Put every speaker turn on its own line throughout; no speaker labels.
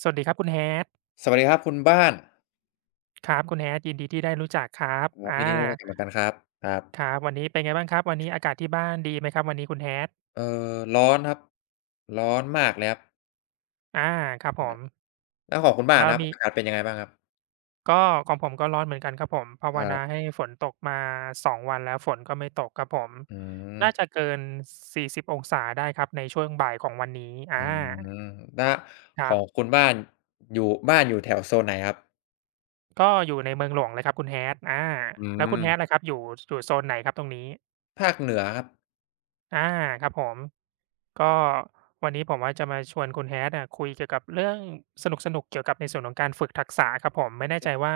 สวัสดีครับคุณแฮ t
สวัสดีครับคุณบ้าน
ครับคุณแฮ t ยินดีที่ได้รู้จักครับ
ครับ
อา
ยินดีที่ได้กลับมากันครับครั
ค
บ
รับวันนี้เป็นไงบ้างครับวันนี้อากาศที่บ้านดีไหมครับวันนี้คุณแฮ t
ร้อนครับร้อนมากเลยครับ
อาครับ
ค
ผ
รั
ม
บแล้วของคุณบ้าน
แล้ว
นะครับ
มี
อากาศเป็นยังไงบ้างครับ
ก็ของผมก็ร้อนเหมือนกันครับผมภาว
ค
นา
รับ
ให้ฝนตกมาสองวันแล้วฝนก็ไม่ตกครับผม
อืม
น่าจะเกินสี่สิบองศาได้ครับในช่วงบ่ายของวันนี้อา
อืมแล้ว
ค
ข
รั
อง
บ
คุณบ้านอยู่บ้านอยู่แถวโซนไหนครับ
ก็อยู่ในเมืองหลวงเลยครับคุณแฮ t อา
อื
แล้วคุณแฮ t ล่ะ
ม
ครับอยู่อยู่โซนไหนครับตรงนี้
ภาคเหนือครับ
อาครับผมก็วันนี้ผมว่าจะมาชวนคุณ Hat อะคุยเกี่ยวกับเรื่องสนุกๆเกี่ยวกับในส่วนของการฝึกทักษะครับผมไม่แน่ใจว่า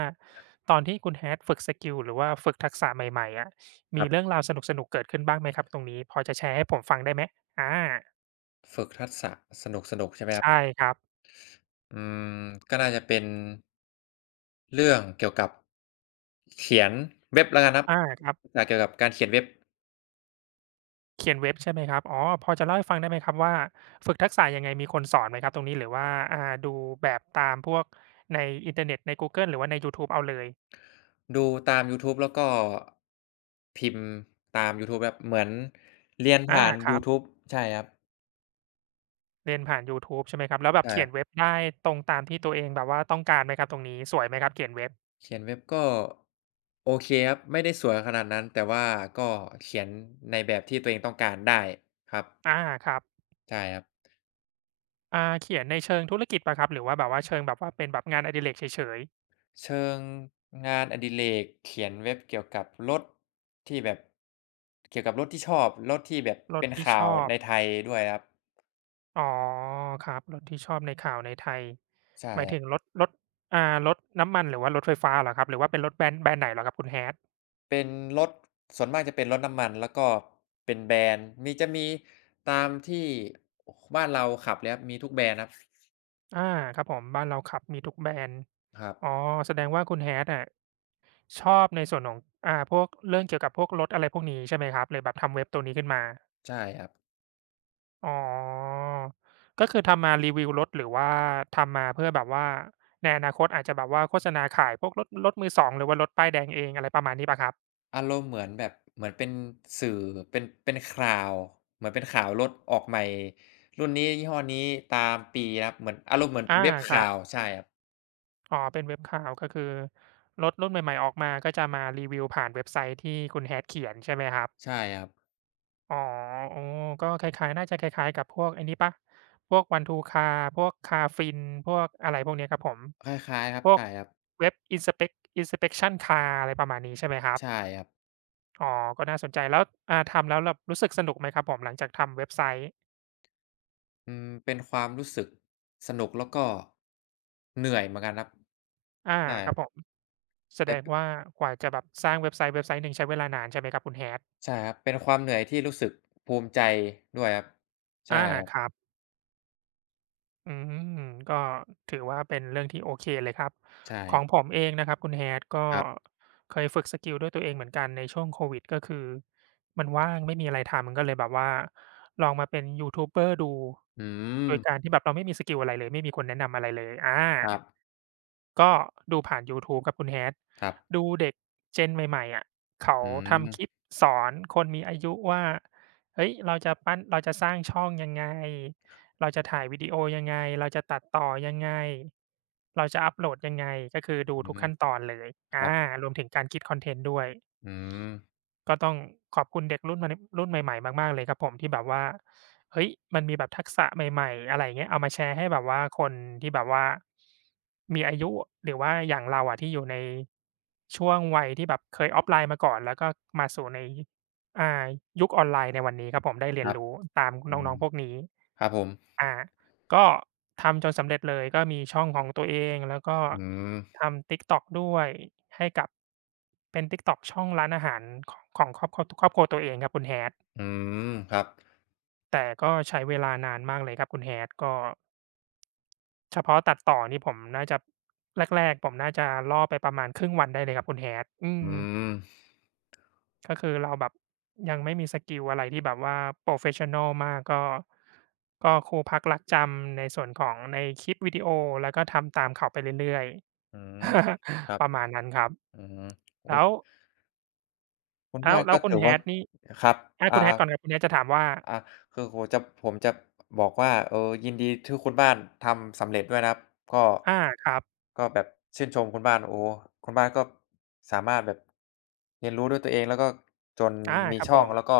ตอนที่คุณ Hat ฝึกสกิลหรือว่าฝึกทักษะใหม่ๆอะ
ค
มี
รั
เรื่อ
บ
งราวสนุกๆเกิดขึ้นบ้างไหมครับตรงนี้พอจะแชร์ให้ผมฟังได้ไหมอา
ฝึกทักษะสนุกๆใช่ไหมครับ
ใช่ครับ
อืมก็น่าจะเป็นเรื่องเกี่ยวกับเขียนเว็บแล้วกันครับ
อาครับ
ศึกษาเกี่ยวกับการเขียนเว็บ
เขียนเว็บใช่ไหมครับอ๋อพอจะเล่าให้ฟังได้ไหมครับว่าฝึกทักษะยังไงมีคนสอนไหมครับตรงนี้หรือว่าอ่าดูแบบตามพวกในอินเทอร์เน็ตในกูเกิลหรือว่าในยูทูบเอาเลย
ดูตามยูทูบแล้วก็พิมพ์ตามยูทูบแบบเหมือนเรียน
อา
ผ่าน
ครั
ยู
บ
ทูบใช่ครับ
เรียนผ่านยูทูบใช่ไหมครับแล้วแบบ
ใช่ค
เขีย
รั
นเว็
บ
บได้ตรงตามที่ตัวเองแบบว่าต้องการไหมครับตรงนี้สวยไหมครับเขียนเว็บ
เขียนเว็บก็โอเคครับไม่ได้สวยขนาดนั้นแต่ว่าก็เขียนในแบบที่ตัวเองต้องการได้ครับ
อาครับ
ใช่ครับ
เขียนในเชิงธุรกิจเปล่าครับหรือว่าแบบว่าเชิงแบบว่าเป็นแบบงานอดิเรกเฉย
เชิงงานอดิเรกเขียนเว็บเกี่ยวกับรถที่แบบเกี่ยวกับรถที่ชอบรถที่แบบ
ๆรถ
เป็น
ที่ช
ข่าว
อบ
ในไทยด้วยครับ
อ๋อครับรถที่ชอบในข่าวในไทย
ใช่
หมาย
ครั
ถึงร
บ
ถรถอ่ารถน้ำมันหรือว่ารถไฟฟ้าเหรอครับหรือว่าเป็นรถแบรนด์แบรนด์ไหนเหรอครับคุณ Hat?
เป็นรถส่วนมากจะเป็นรถน้ำมันแล้วก็เป็นแบรนด์มีจะมีตามที่บ้านเราขับเลยครับมีทุกแบรนด์ครับ
อาครับผมบ้านเราขับมีทุกแบรนด์
ครับ
อ๋อแสดงว่าคุณ Hat อะชอบในส่วนของพวกเรื่องเกี่ยวกับพวกรถอะไรพวกนี้ใช่ไหมครับเลยแบบทำเว็บตัวนี้ขึ้นมา
ใช่ครับ
อ๋อ ก็คือทำมารีวิวรถหรือว่าทำมาเพื่อแบบว่าในอนาคตอาจจะแบบว่าโฆษณาขายพวกรถรถมือ2หรือว่ารถป้ายแดงเองอะไรประมาณนี้เปล่าครับ
อารมณ์เหมือนแบบเหมือนเป็นสื่อเป็นข่าวเหมือนเป็นข่าวรถออกใหม่รุ่นนี้ยี่ห้อนี้ตามปีครับเหมือนอารมณ์เหมือน
อา
เป็นเว็บ
ครั
ข่า
บ
วใช่ครับ
อ๋อ เป็นเว็บข่าวก็คือรถรุ่นใหม่ๆออกมาก็จะมารีวิวผ่านเว็บไซต์ที่คุณ Hat เขียนใช่ไหมครับ
ใช่ครับ
อ๋ออ๋อก็คล้ายๆน่าจะคล้ายๆกับพวกไอ้นี้เปล่าพวก One To Car พวก Carfin พวกอะไรพวกเนี้ยครับผม
คล้ายๆครับ
พวก
ใช่ครับ
เว็บ Inspect Inspection Car อะไรประมาณนี้ใช่ไหมครับ
ใช่ครับ
อ๋อก็น่าสนใจแล้วทำแล้วแบบรู้สึกสนุกไหมครับผม หลังจากทำเว็บไซต์
อืมเป็นความรู้สึกสนุกแล้วก็เหนื่อยเหมือนกันครับ
อา
ใช่
ครับผมแสดง
แต่
ว่ากว่าจะแบบสร้างเว็บไซต์เว็บไซต์หนึ่งใช้เวลานานใช่ไหมครับคุณ Hat?
ใช่ครับ เป็นความเหนื่อยที่รู้สึกภูมิใจด้วยครับ ใช่
อา
ครั
ครั
บ
บอืมก็ถือว่าเป็นเรื่องที่โอเคเลยครับ
ใช่
ข
ค
อ
รั
งผ
บ
มเองนะครับคุณ Hat ก็
ครับ
เคยฝึกสกิลด้วยตัวเองเหมือนกันในช่วงโควิดก็คือมันว่างไม่มีอะไรทำก็เลยแบบว่าลองมาเป็นยูทูบเบอร์ดู
อื
โด
ม
ยการที่แบบเราไม่มีสกิลอะไรเลยไม่มีคนแนะนำอะไรเลยอา
ครับ
ก็ดูผ่านยูทูบครับคุณ Hat
ครับ
ดูเด็ก Gen ใหม่ๆอะเขา
อื
ทำคลิป
ม
สอนคนมีอายุว่าเฮ้ยเราจะปั้นเราจะสร้างช่องยังไงเราจะถ่ายวิดีโอยังไงเราจะตัดต่อยังไงเราจะอัปโหลดยังไงก็คือดู
อื
ทุก
ม
ขั้นตอนเลย
ค
อา
รับ
รวมถึงการคิดคอนเทนต์ด้วย
อืม
ก็ต้องขอบคุณเด็กรุ่นมนรุ่นใหม่ๆมากๆเลยครับผมที่แบบว่าเฮ้ยมันมีแบบทักษะใหม่ๆอะไรอย่างเงี้ยเอามาแชร์ให้แบบว่าคนที่แบบว่ามีอายุหรือว่าอย่างเราอะที่อยู่ในช่วงวัยที่แบบเคยออฟไลน์มาก่อนแล้วก็มาสู่ในอ่ายุคออนไลน์ในวันนี้ครับผมได้
ค
เรียน
รับ
รู้ตาม
อื
น้
ม
องๆพวกนี้
ครับผม
อาก็ทำจนสำเร็จเลยก็มีช่องของตัวเองแล้วก็
อืม
ทำ TikTok ด้วยให้กับเป็น TikTok ช่องร้านอาหารขของครอบครัวตัวเองครับคุณ Hat
อืมครับ
แต่ก็ใช้เวลานานมากเลยครับคุณ Hat ก็เฉพาะตัดต่อนี่ผมน่าจะแรกๆผมน่าจะล่อไปประมาณครึ่งวันได้เลยครับคุณ Hat อืม
อืม
ก็คือเราแบบยังไม่มีสกิลอะไรที่แบบว่าโปรเฟสชันนอลมากก็ครูพักรักจำในส่วนของในคลิปวิดีโอแล้วก็ทำตามเขาไปเรื่อยๆ
อืมครับ
ประมาณนั้นครับ
อืมโอ้
แล้ว
คุณ
แล้
บ้า
ว
น
แล้
ก็
วคุณ
ถือว่า
Hat นี่
ครับ
อา
อา
คุณ Hat ก่อนครับคุณ Hat จะถามว่า
อ่าคือผมจะบอกว่าเออยินดีที่คุณบ้านทำสำเร็จด้วยนะครับก็
อาครับ
ก็แบบชื่นชมคุณบ้านโอ้โฮคุณบ้านก็สามารถแบบเรียนรู้ด้วยตัวเองแล้วก็จน
อา
มี
ครับ
ช่
ผ
อง
ม
แล้วก็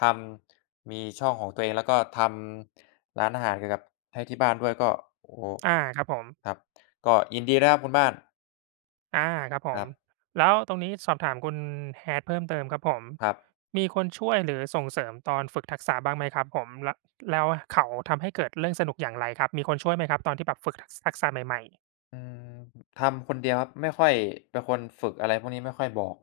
ทำมีช่องของตัวเองแล้วก็ทำร้านอาหารเกี่ยวกับให้ที่บ้านด้วยก็โอ้โฮ
อาครับผม
ครับก็ยินดีนะครับคุณบ้าน
อาครับผ
ค
ม
รับ
แล้วตรงนี้สอบถามคุณ Hat เพิ่มเติมครับผม
ครับ
มีคนช่วยหรือส่งเสริมตอนฝึกทักษะบ้างไหมครับผมแล้วเขาทำให้เกิดเรื่องสนุกอย่างไรครับมีคนช่วยไหมครับตอนที่แบบฝึกทักษะใหม่ๆ
อืมทำคนเดียวครับไม่ค่อยเป็นคนฝึกอะไรพวกนี้ไม่ค่อยบอก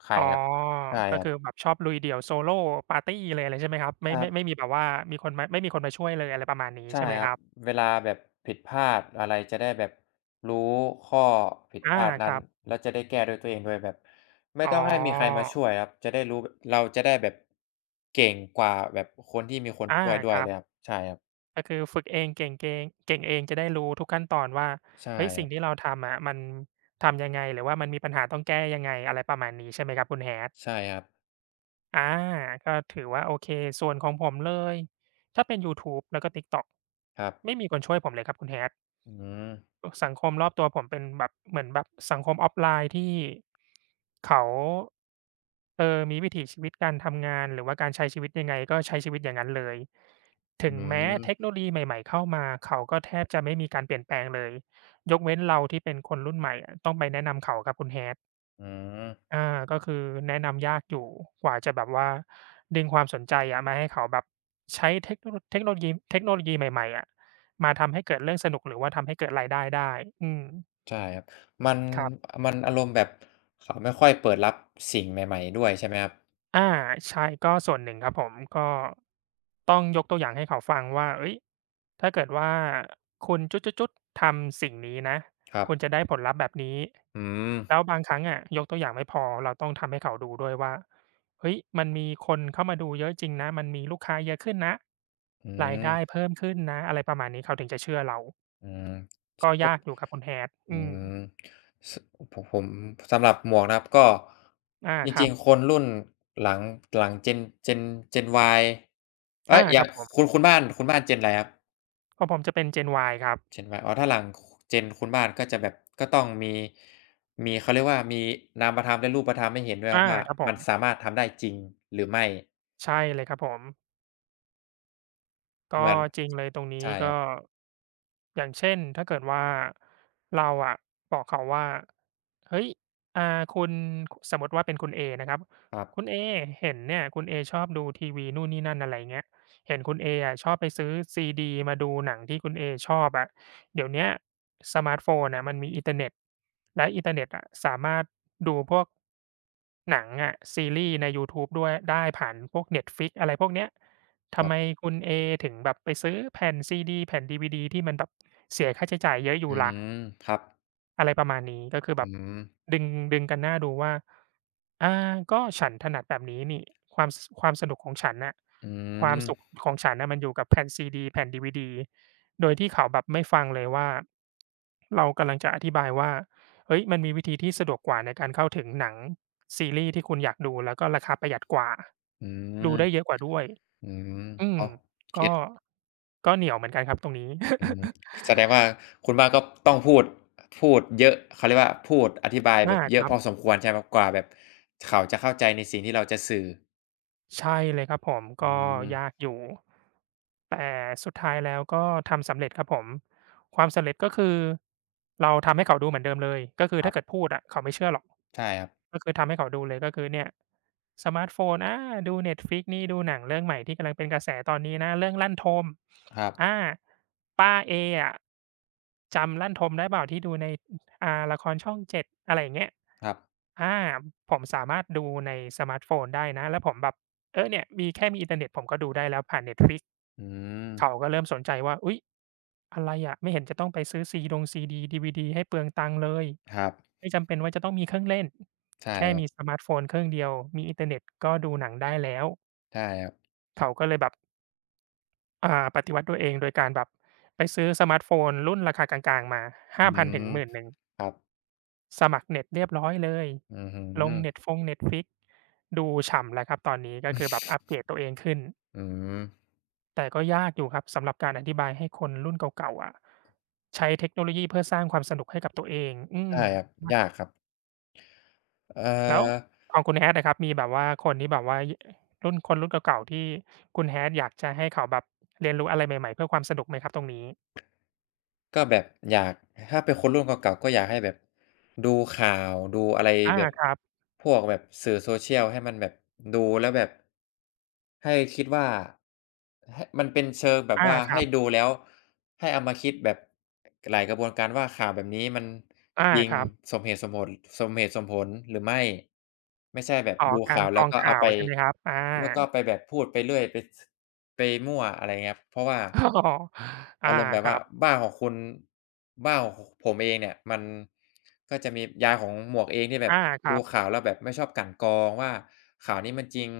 ใคร
อ๋อ
ครับใช่
ก็
ครั
คือ
บ
แบบชอบลุยเดี่ยวโซโลปาร์ตีเลยอะไรใช่ไหมครับไม่
ครั
ไม่
บ
ไม่มีแบบว่ามีคนมาไม่มีคนมาช่วยเลยอะไรประมาณนี้
ใช่
ใช่ไหม
ครั
ค
บ
รับ
เวลาแบบผิดพลาดอะไรจะได้แบบรู้ข้อผิดพ
อา
ลาด
ค
นั้น
รับ
แล้วจะได้แก้ด้วยตัวเองด้วยแบบไม่
อ๋อ
ต้องให้มีใครมาช่วยครับจะได้รู้เราจะได้แบบเก่งกว่าแบบคนที่มีคน
อา
ช่วยด้ว
ค
ย
รั
เล
บ
ยครับใช่ครับ
ก็คือฝึกเองเก่งเองเก่งเองจะได้รู้ทุกขั้นตอนว่า
ใช่
เฮ้ย
ค
สิ่
รั
ง
บ
ที่เราทำอะมันทำยังไงหรือว่ามันมีปัญหาต้องแก้ยังไงอะไรประมาณนี้ใช่ไหมครับคุณ Hat?
ใช่ครับ
อาก็ถือว่าโอเคส่วนของผมเลยถ้าเป็นยูทูบแล้วก็ TikTok
ครับ
ไม่มีคนช่วยผมเลยครับคุณ Hat
อืม
สังคมรอบตัวผมเป็นแบบเหมือนแบบสังคมออฟไลน์ที่เขาเออมีวิถีชีวิตการทำงานหรือว่าการใช้ชีวิตยังไงก็ใช้ชีวิตอย่างนั้นเลย
อื
ถึงแม้
ม
เทคโนโลยีใหม่ๆเข้ามาเขาก็แทบจะไม่มีการเปลี่ยนแปลงเลยยกเว้นเราที่เป็นคนรุ่นใหม่อะต้องไปแนะนำเขาครับคุณ Hat
อืม
อาก็คือแนะนำยากอยู่กว่าจะแบบว่าดึงความสนใจอะมาให้เขาแบบใช้เทคโนโลยีใหม่ๆอะมาทำให้เกิดเรื่องสนุกหรือว่าทำให้เกิดรายได้ได้อืม
ใช่ครับมัน
ครับ
มันอารมณ์แบบเขาไม่ค่อยเปิดรับสิ่งใหม่ๆด้วยใช่ไหมครับ
อาใช่ก็ส่วนหนึ่งครับผมก็ต้องยกตัวอย่างให้เขาฟังว่าเฮ้ยถ้าเกิดว่าคุณจุ๊ดๆๆทำสิ่งนี้นะ
ครับ
คุณจะได้ผลลัพธ์แบบนี้
อืม
แล้วบางครั้งอะยกตัวอย่างไม่พอเราต้องทำให้เขาดูด้วยว่าเฮ้ยมันมีคนเข้ามาดูเยอะจริงนะมันมีลูกค้าเยอะขึ้นนะ
อื
รายได้
ม
เพิ่มขึ้นนะอะไรประมาณนี้เขาถึงจะเชื่อเรา
อืม
ก็ยากอยู่ครับคุณ Hat
อื
อืม
มสผมสำหรับหมวกนะครับก็
อา
จ
ครั
ริ
บ
งๆคนรุ่นหลังหลัง Gen Gen Gen Y เอ๊
อา
ยอ
ค
ย่า
รั
ง
บผ
คุณ
ม
คุณบ้านคุณบ้าน Gen อะไรครับ
ของผมจะเป็น Gen Y ครับ
Gen Y อ๋อถ้าหลัง Gen คุณบ้านก็จะแบบก็ต้องมีมีเขาเรียกว่ามีนามธรรมและรูปธรรมให้เห็นด้วยค
อา
รับว่า
ครับผ
มัน
ม
สามารถทำได้จริงหรือไม่
ใช่เลยครับผม
เห
ก็
มือน
จริงเลยตรงนี้
ใช่ครั
ก็
บ
อย่างเช่นถ้าเกิดว่าเราอะบอกเขาว่าเฮ้ยอ่าคุณสมมติว่าเป็นคุณเอนะครับ
ครั
คุณ
บ
เอเห็นเนี่ยคุณเอชอบดูทีวีนู่นนี่นั่นอะไร่เงี้ยเห็นคุณเออะชอบไปซื้อซีดีมาดูหนังที่คุณเอชอบอะเดี๋ยวเนี้ยสมาร์ทโฟนนะมันมีอินเทอร์เน็ตและอินเทอร์เน็ตอะสามารถดูพวกหนังอะซีรีส์ในยูทูบด้วยได้ผ่านพวก Netflix อะไรพวกเนี้ย
ค
ทำ
รั
ไม
บ
คุณเอถึงแบบไปซื้อแผ่นซีดีแผ่นดีวีดีที่มันแบบเสียค่าใช้จ่ายเยอะอยู่
อื
ล่ะ
มครับ
อะไรประมาณนี้ก็คือแบ
อื
บ
ม
ดึงดึงกันหน้าดูว่าอาก็ฉันถนัดแบบนี้นี่ความสนุกของฉันน่ะ
อื
ความสุข
ม
ของฉันน่ะมันอยู่กับแผ่นซีดีแผ่นดีวีดีโดยที่เขาแบบไม่ฟังเลยว่าเรากำลังจะอธิบายว่าเฮ้ยมันมีวิธีที่สะดวกกว่าในการเข้าถึงหนังซีรีส์ที่คุณอยากดูแล้วก็ราคาประหยัดกว่า
อืม
ดูได้เยอะกว่าด้วย
อืม
อื
อ๋
ม
อเก็
ก็
ต
ก็เหนียวเหมือนกันครับตรงนี้
อืมแสดงว่าคุณบ้านก็ต้องพูดพูดเยอะเขาเรียกว่าพูดอธิบายแบ
อา
บเย
ค
อะ
รั
พ
บ
อสมควรใช่ไหมครับกว่าแบบเขาจะเข้าใจในสิ่งที่เราจะสื่อ
ใช่เลยครับผม
อื
ก็
ม
ยากอยู่แต่สุดท้ายแล้วก็ทำสำเร็จครับผมความสำเร็จก็คือเราทำให้เขาดูเหมือนเดิมเลยก็คือ
ครั
ถ้าเกิด
บ
พูดอะเขาไม่เชื่อหรอก
ใช่ครับ
ก็คือทำให้เขาดูเลยก็คือเนี่ยสมาร์ตโฟนอาดู Netflix นี่ดูหนังเรื่องใหม่ที่กำลังเป็นกระแสตอนนี้นะเรื่องลั่นทม
ครับ
อาป้าเออะจำลั่นทมได้เปล่าที่ดูในละครช่อง7อะไรอย่างเงี้ย
ครับ
อาผมสามารถดูในสมาร์ตโฟนได้นะแล้วผมแบบเออเนี่ยมีแค่มีอินเทอร์เน็ตผมก็ดูได้แล้วผ่าน Netflix
อื
เขา
ม
ก็เริ่มสนใจว่าอุ๊ยอะไรอะไม่เห็นจะต้องไปซื้อซีดงซีดีดีวีดีให้เปลืองตังค์เลย
ครับ
ไม่จำเป็นว่าจะต้องมีเครื่องเล่น
ใช่
แค่
ครั
มี
บ
สมาร์ตโฟนเครื่องเดียว มีอินเทอร์เน็ตก็ดูหนังได้แล้ว
ใช่ครับ
เขาก็เลยแบบอ่าปฏิวัติตัวเองโดยการแบบไปซื้อสมาร์ตโฟนรุ่นราคากลางๆมา
อื
5,000ถึ
ม
ง1 0 0 0ง
ครับ
สมัครเน็ตเรียบร้อยเลย
อือฮึ
ลงเน็ตฟง Netflix ดูฉ่ำแล้วครับตอนนี้ก็คือแบบอัปเกรดตัวเองขึ้น
อืม
แต่ก็ยากอยู่ครับสำหรับการอธิบายให้คนรุ่นเก่าๆอะใช้เทคโนโลยีเพื่อสร้างความสนุกให้กับตัวเองอื
ใช่
ม
ครับยากครับเอ่
แล้ว
อ
ของคุณ Hat อะครับมีแบบว่าคนที่แบบว่ายคนรุ่นเก่าๆที่คุณ Hat อยากจะให้เขาแบบเรียนรู้อะไรใหม่ๆเพื่อความสนุกไหมครับตรงนี้
ก็แบบอยากถ้าเป็นคนรุ่นเก่าๆก็อยากให้แบบดูข่าวดูอะไร
อา
แบบ
ครับ
พวกแบบสื่อ Social ให้มันแบบดูแล้วแบบให้คิดว่าให้มันเป็นเชิงแบบ
อา
ว่า
ครั
ให้
บ
ดูแล้วให้เอามาคิดแบบหลายกระบวนการว่าข่าวแบบนี้มัน
อา
จริง
ครับ
สมเหตุสมผลสมเหตุสมผลหรือไม่ไม่ใช่แบบ
อ๋อ
ดู
การ
ข่าว
กร
แล้ว
อง
ก็เอา
ข่า
ไป
วใช่ไหมครับอา
แล้วก็ไปแบบพูดไปเรื่อยไปสไปมั่วอะไรเงี้ยครับเพราะว่า
อ๋ออา
อารมณ์แบบ
ครั
ว่า
บ
บ้านของคุณบ้านของขผมเองเนี่ยมันก็จะมียายของหมวกเองที่แบบ
อาค
ดู
รับ
ข่าวแล้วแบบไม่ชอบกลั่นกรองว่าข่าวนี้มันจริง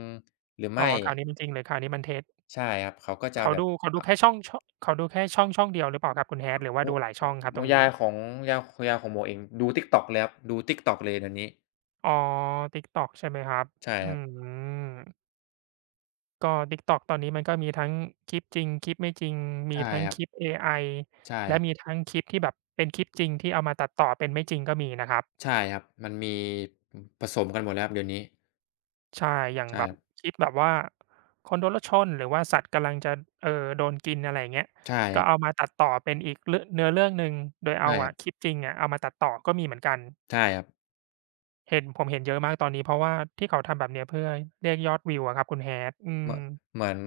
หรือ
อ๋อ
ไม่
ข่าวนี้มันจริงหรือข่าวนี้มันเท็จ
ใช่ครับเขาก็จะ
เขา
แบบ
ดูเขา
อ
ดูแค่ช่องชเขาดูแค่ช่องช่องเดียวหรือเปล่าครับคุณ Hat หรือว่า
โอ้
ดูหลาย
โอ้
ช่องครับต
โอ้
รง
ยา
นี้
ยของยายยายของหมวกเองดู TikTok เลยครับดู TikTok เลยเดี๋ยวนี้
อ๋อ TikTok ใช่ไหมครับ
ใช่
อื
ครับ
ม ก็ TikTok ตอนนี้มันก็มีทั้งคลิปจริงคลิปไม่จริงมี
ใช่
ทั้ง
ครั
ค
บ
ลิปเอไอ
ใช่
และ
ค
มี
รับ
ทั้งคลิปที่แบบเป็นคลิปจริงที่เอามาตัดต่อเป็นไม่จริงก็มีนะครับ
ใช่ครับมันมีอืมผสมกันหมดแล้วครับเดี๋ยวนี้
ใช่อย่าง
ใช่
แบ
ค
บ
รับ
คลิปแบบว่าคนโดนรถชนหรือว่าสัตว์กำลังจะเอ่อโดนกินอะไรอย่างเงี้ย
ใช่ค
ก็
รั
เอา
บ
มาตัดต่อเป็นอีกเนื้อเรื่องหนึ่งโดย
ใช่
เอา
ค
อะ
รั
ค
บ
ลิปจริงอะเอามาตัดต่อก็มีเหมือนกัน
ใช่ครับ
เห็นผมเห็นเยอะมากตอนนี้เพราะว่าที่เขาทำแบบเนี้ยเพื่อเรียกยอดวิวอะครับคุณ Hat อื
เห
ม
มือนเหมือน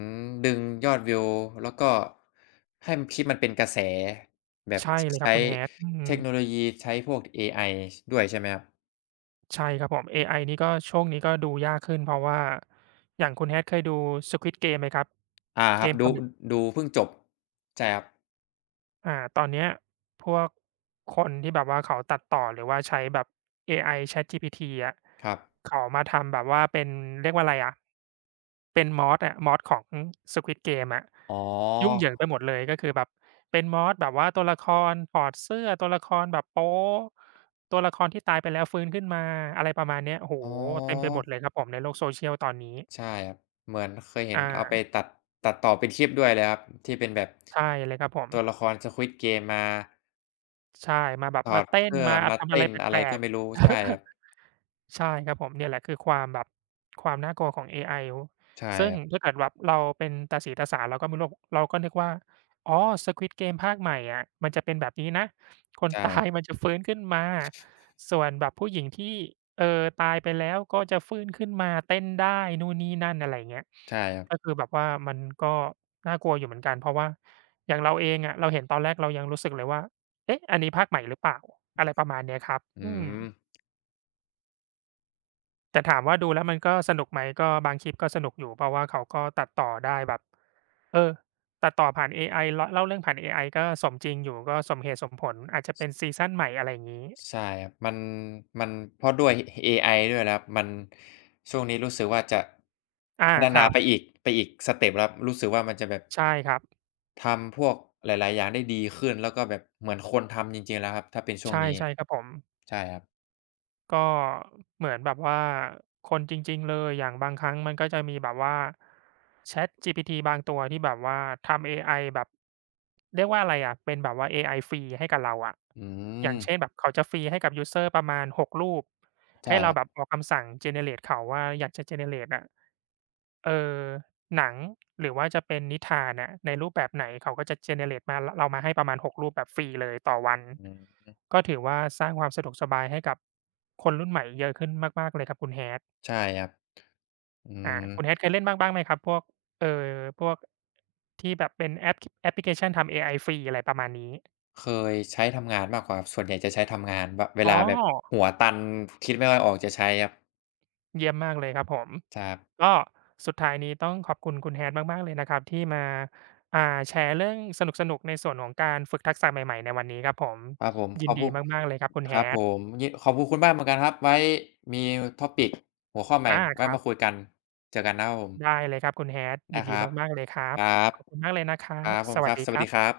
ดึงยอดวิวแล้วก็ให้มันคลิปมันเป็นกระแสแบบ
ใช่
ช
เลยครับ
ใช้
คุณ Hat อืม
เทคโนโลยีใช้พวกเอไอด้วยใช่ไหมครับ
ใช่ครับผมเอไอนี่ก็ช่วงนี้ก็ดูยากขึ้นเพราะว่าอย่างคุณ Hat เคยดู Squid Game ไหมครับ
อาค
เก
รับ
มป
ดู
ลาหมึก
ดูเพิ่งจบใช่ครับ
อ่าตอนเนี้ยพวกคนที่แบบว่าเขาตัดต่อหรือว่าใช้แบบเอไอ ChatGPT อะ
ครับ
เขามาทำแบบว่าเป็นเรียกว่าอะไรอะ เป็นมอสอะมอสของ Squid Game อะ
อ๋อ
ยุ่งเหยิงไปหมดเลยก็คือแบบเป็นมอสแบบว่าตัวละครถอดเสื้อตัวละครแบบโป๊ะตัวละครที่ตายไปแล้วฟื้นขึ้นมาอะไรประมาณเนี้ยโอ้โฮ
อ๋อ
เต็มไปหมดเลยครับผมในโลก social ตอนนี้
ใช่ครับเหมือนเคยเห็นเอาไป
อา
ตัดตัดต่อเป็นคลิปด้วยเลยครับที่เป็นแบบ
ใช่เลยครับผม
ตัวละคร Squid Game มา
ใช่มาแบบ
ถอ
มา
ด
เต้น
เสื้อ
มา
มา
ทำอะไร
เต้น
แป
อะไร
ล
ก็
ก
ไม่รู้ใช่ครับ
ๆ ใช่ครับผมเนี่ยแหละคือความน่ากลัวของเอไอ
ใช่
ซึ่
ค
ง
รับ
ถ้าเกิดแบบเราเป็นตาสีตาสาเราก็ไม่รู้เราก็นึกว่าอ๋อ Squid Game ภาคใหม่อะมันจะเป็นแบบนี้นะคน
ใช่
ตา
ครั
ยมั
บ
นจะฟื้นขึ้นมาส่วนแบบผู้หญิงที่เอ่อตายไปแล้วก็จะฟื้นขึ้นมาเต้นได้นู่นนี่นั่นอะไรอย่างเงี้ย
ใช่ครั
ก็
บ
คือแบบว่ามันก็น่ากลัวอยู่เหมือนกันเพราะว่าอย่างเราเองอะเราเห็นตอนแรกเรายังรู้สึกเลยว่าเอ๊ะอันนี้ภาคใหม่หรือเปล่าอะไรประมาณเนี้ยครับ
อื
อืม
ม
แต่ถามว่าดูแล้วมันก็สนุกไหมก็บางคลิปก็สนุกอยู่เพราะว่าเขาก็ตัดต่อได้แบบเออตัดต่อผ่านเอไอเล่าเรื่องผ่านเอไอก็สมจริงอยู่ก็สมเหตุสมผลอาจจะเป็นซีซันใหม่อะไรอย่างงี้
ใช่ครับมันมันเพราะด้วยเอไอด้วยแหละครับมันช่วงนี้รู้สึกว่าจะ
อา
พัฒ
ค
นา
รับ
ไปอีกไปอีกสเต็ปแล้วครับรู้สึกว่ามันจะแบบ
ใช่ครับ
ทำพวกหลายๆอย่างได้ดีขึ้นแล้วก็แบบเหมือนคนทำจริงๆแล้วครับถ้าเป็นช่วง
ใช่
นี้
ใช่ครับผม
ใช่ครับ
ก็เหมือนแบบว่าคนจริงๆเลยอย่างบางครั้งมันก็จะมีแบบว่า ChatGPT บางตัวที่แบบว่าทำเอไอแบบเรียกว่าอะไรอะเป็นแบบว่าเอไอฟรีให้กับเราอะ
อื
อย่างเช่น
ม
แบบเขาจะฟรีให้กับยูสเซอร์ประมาณ6รูปให้
ใช่
เรา
ครั
แบบ
บ
ออกคำสั่ง generate เขาว่าอยากจะ generate อะ เอ่อหนังหรือว่าจะเป็นนิทานน่ะในรูปแบบไหนเขาก็จะ generate มาเรามาให้ประมาณ6รูปแบบฟรีเลยต่อวัน
อืม
ก็ถือว่าสร้างความสะดวกสบายให้กับคนรุ่นใหม่เยอะขึ้นมากๆเลยครับคุณ Hat
ใช่ครับอื
อา
ม
คุณ Hat เคยเล่นบ้างไหมครับพวกเอ่อพวกที่แบบเป็นแอปแอปพลิเคชันทำเอไอฟรีอะไรประมาณนี้
เคยใช้ทำงานมากกว่าครับส่วนใหญ่จะใช้ทำงานแบบเว
อ๋
ลาแบบ
อ
หัวตันคิดไม่ค่อยออกจะใช้ครับ
เยี่ยมมากเลยครับผม
ใช่ครับ
ก็สุดท้ายนี้ต้องขอบคุณคุณ Hat มากๆเลยนะครับที่มาอ่าแชร์เรื่องสนุกๆในส่วนของการฝึกทักษะใหม่ๆในวันนี้ครับผม
ครับผมข
ยิ
อ
น
บคุ
ดี
ณ
มากๆเลยครับคุณ
ครับผ
Hat
มยีขอบคุณคุณบ้านเหมือนกันครับ ไว้มี topic หัวข้อใหม่
อาค
ไว้
รั
มาคุ
บ
ยกันเจอกันนะครับผ
ได้
ม
เลยครับคุณ Hat
ได้
ยิน
ค
ดี
รับ
มากๆเลยครั
ค
บ
รับ
ขอบคุณมากเลยนะครั
ค
บ
รับขอบ
ส
คุณ
วั
ค
ส
รับ
ดี
ส
ค
วัส
รั
ดีค
บ
รับ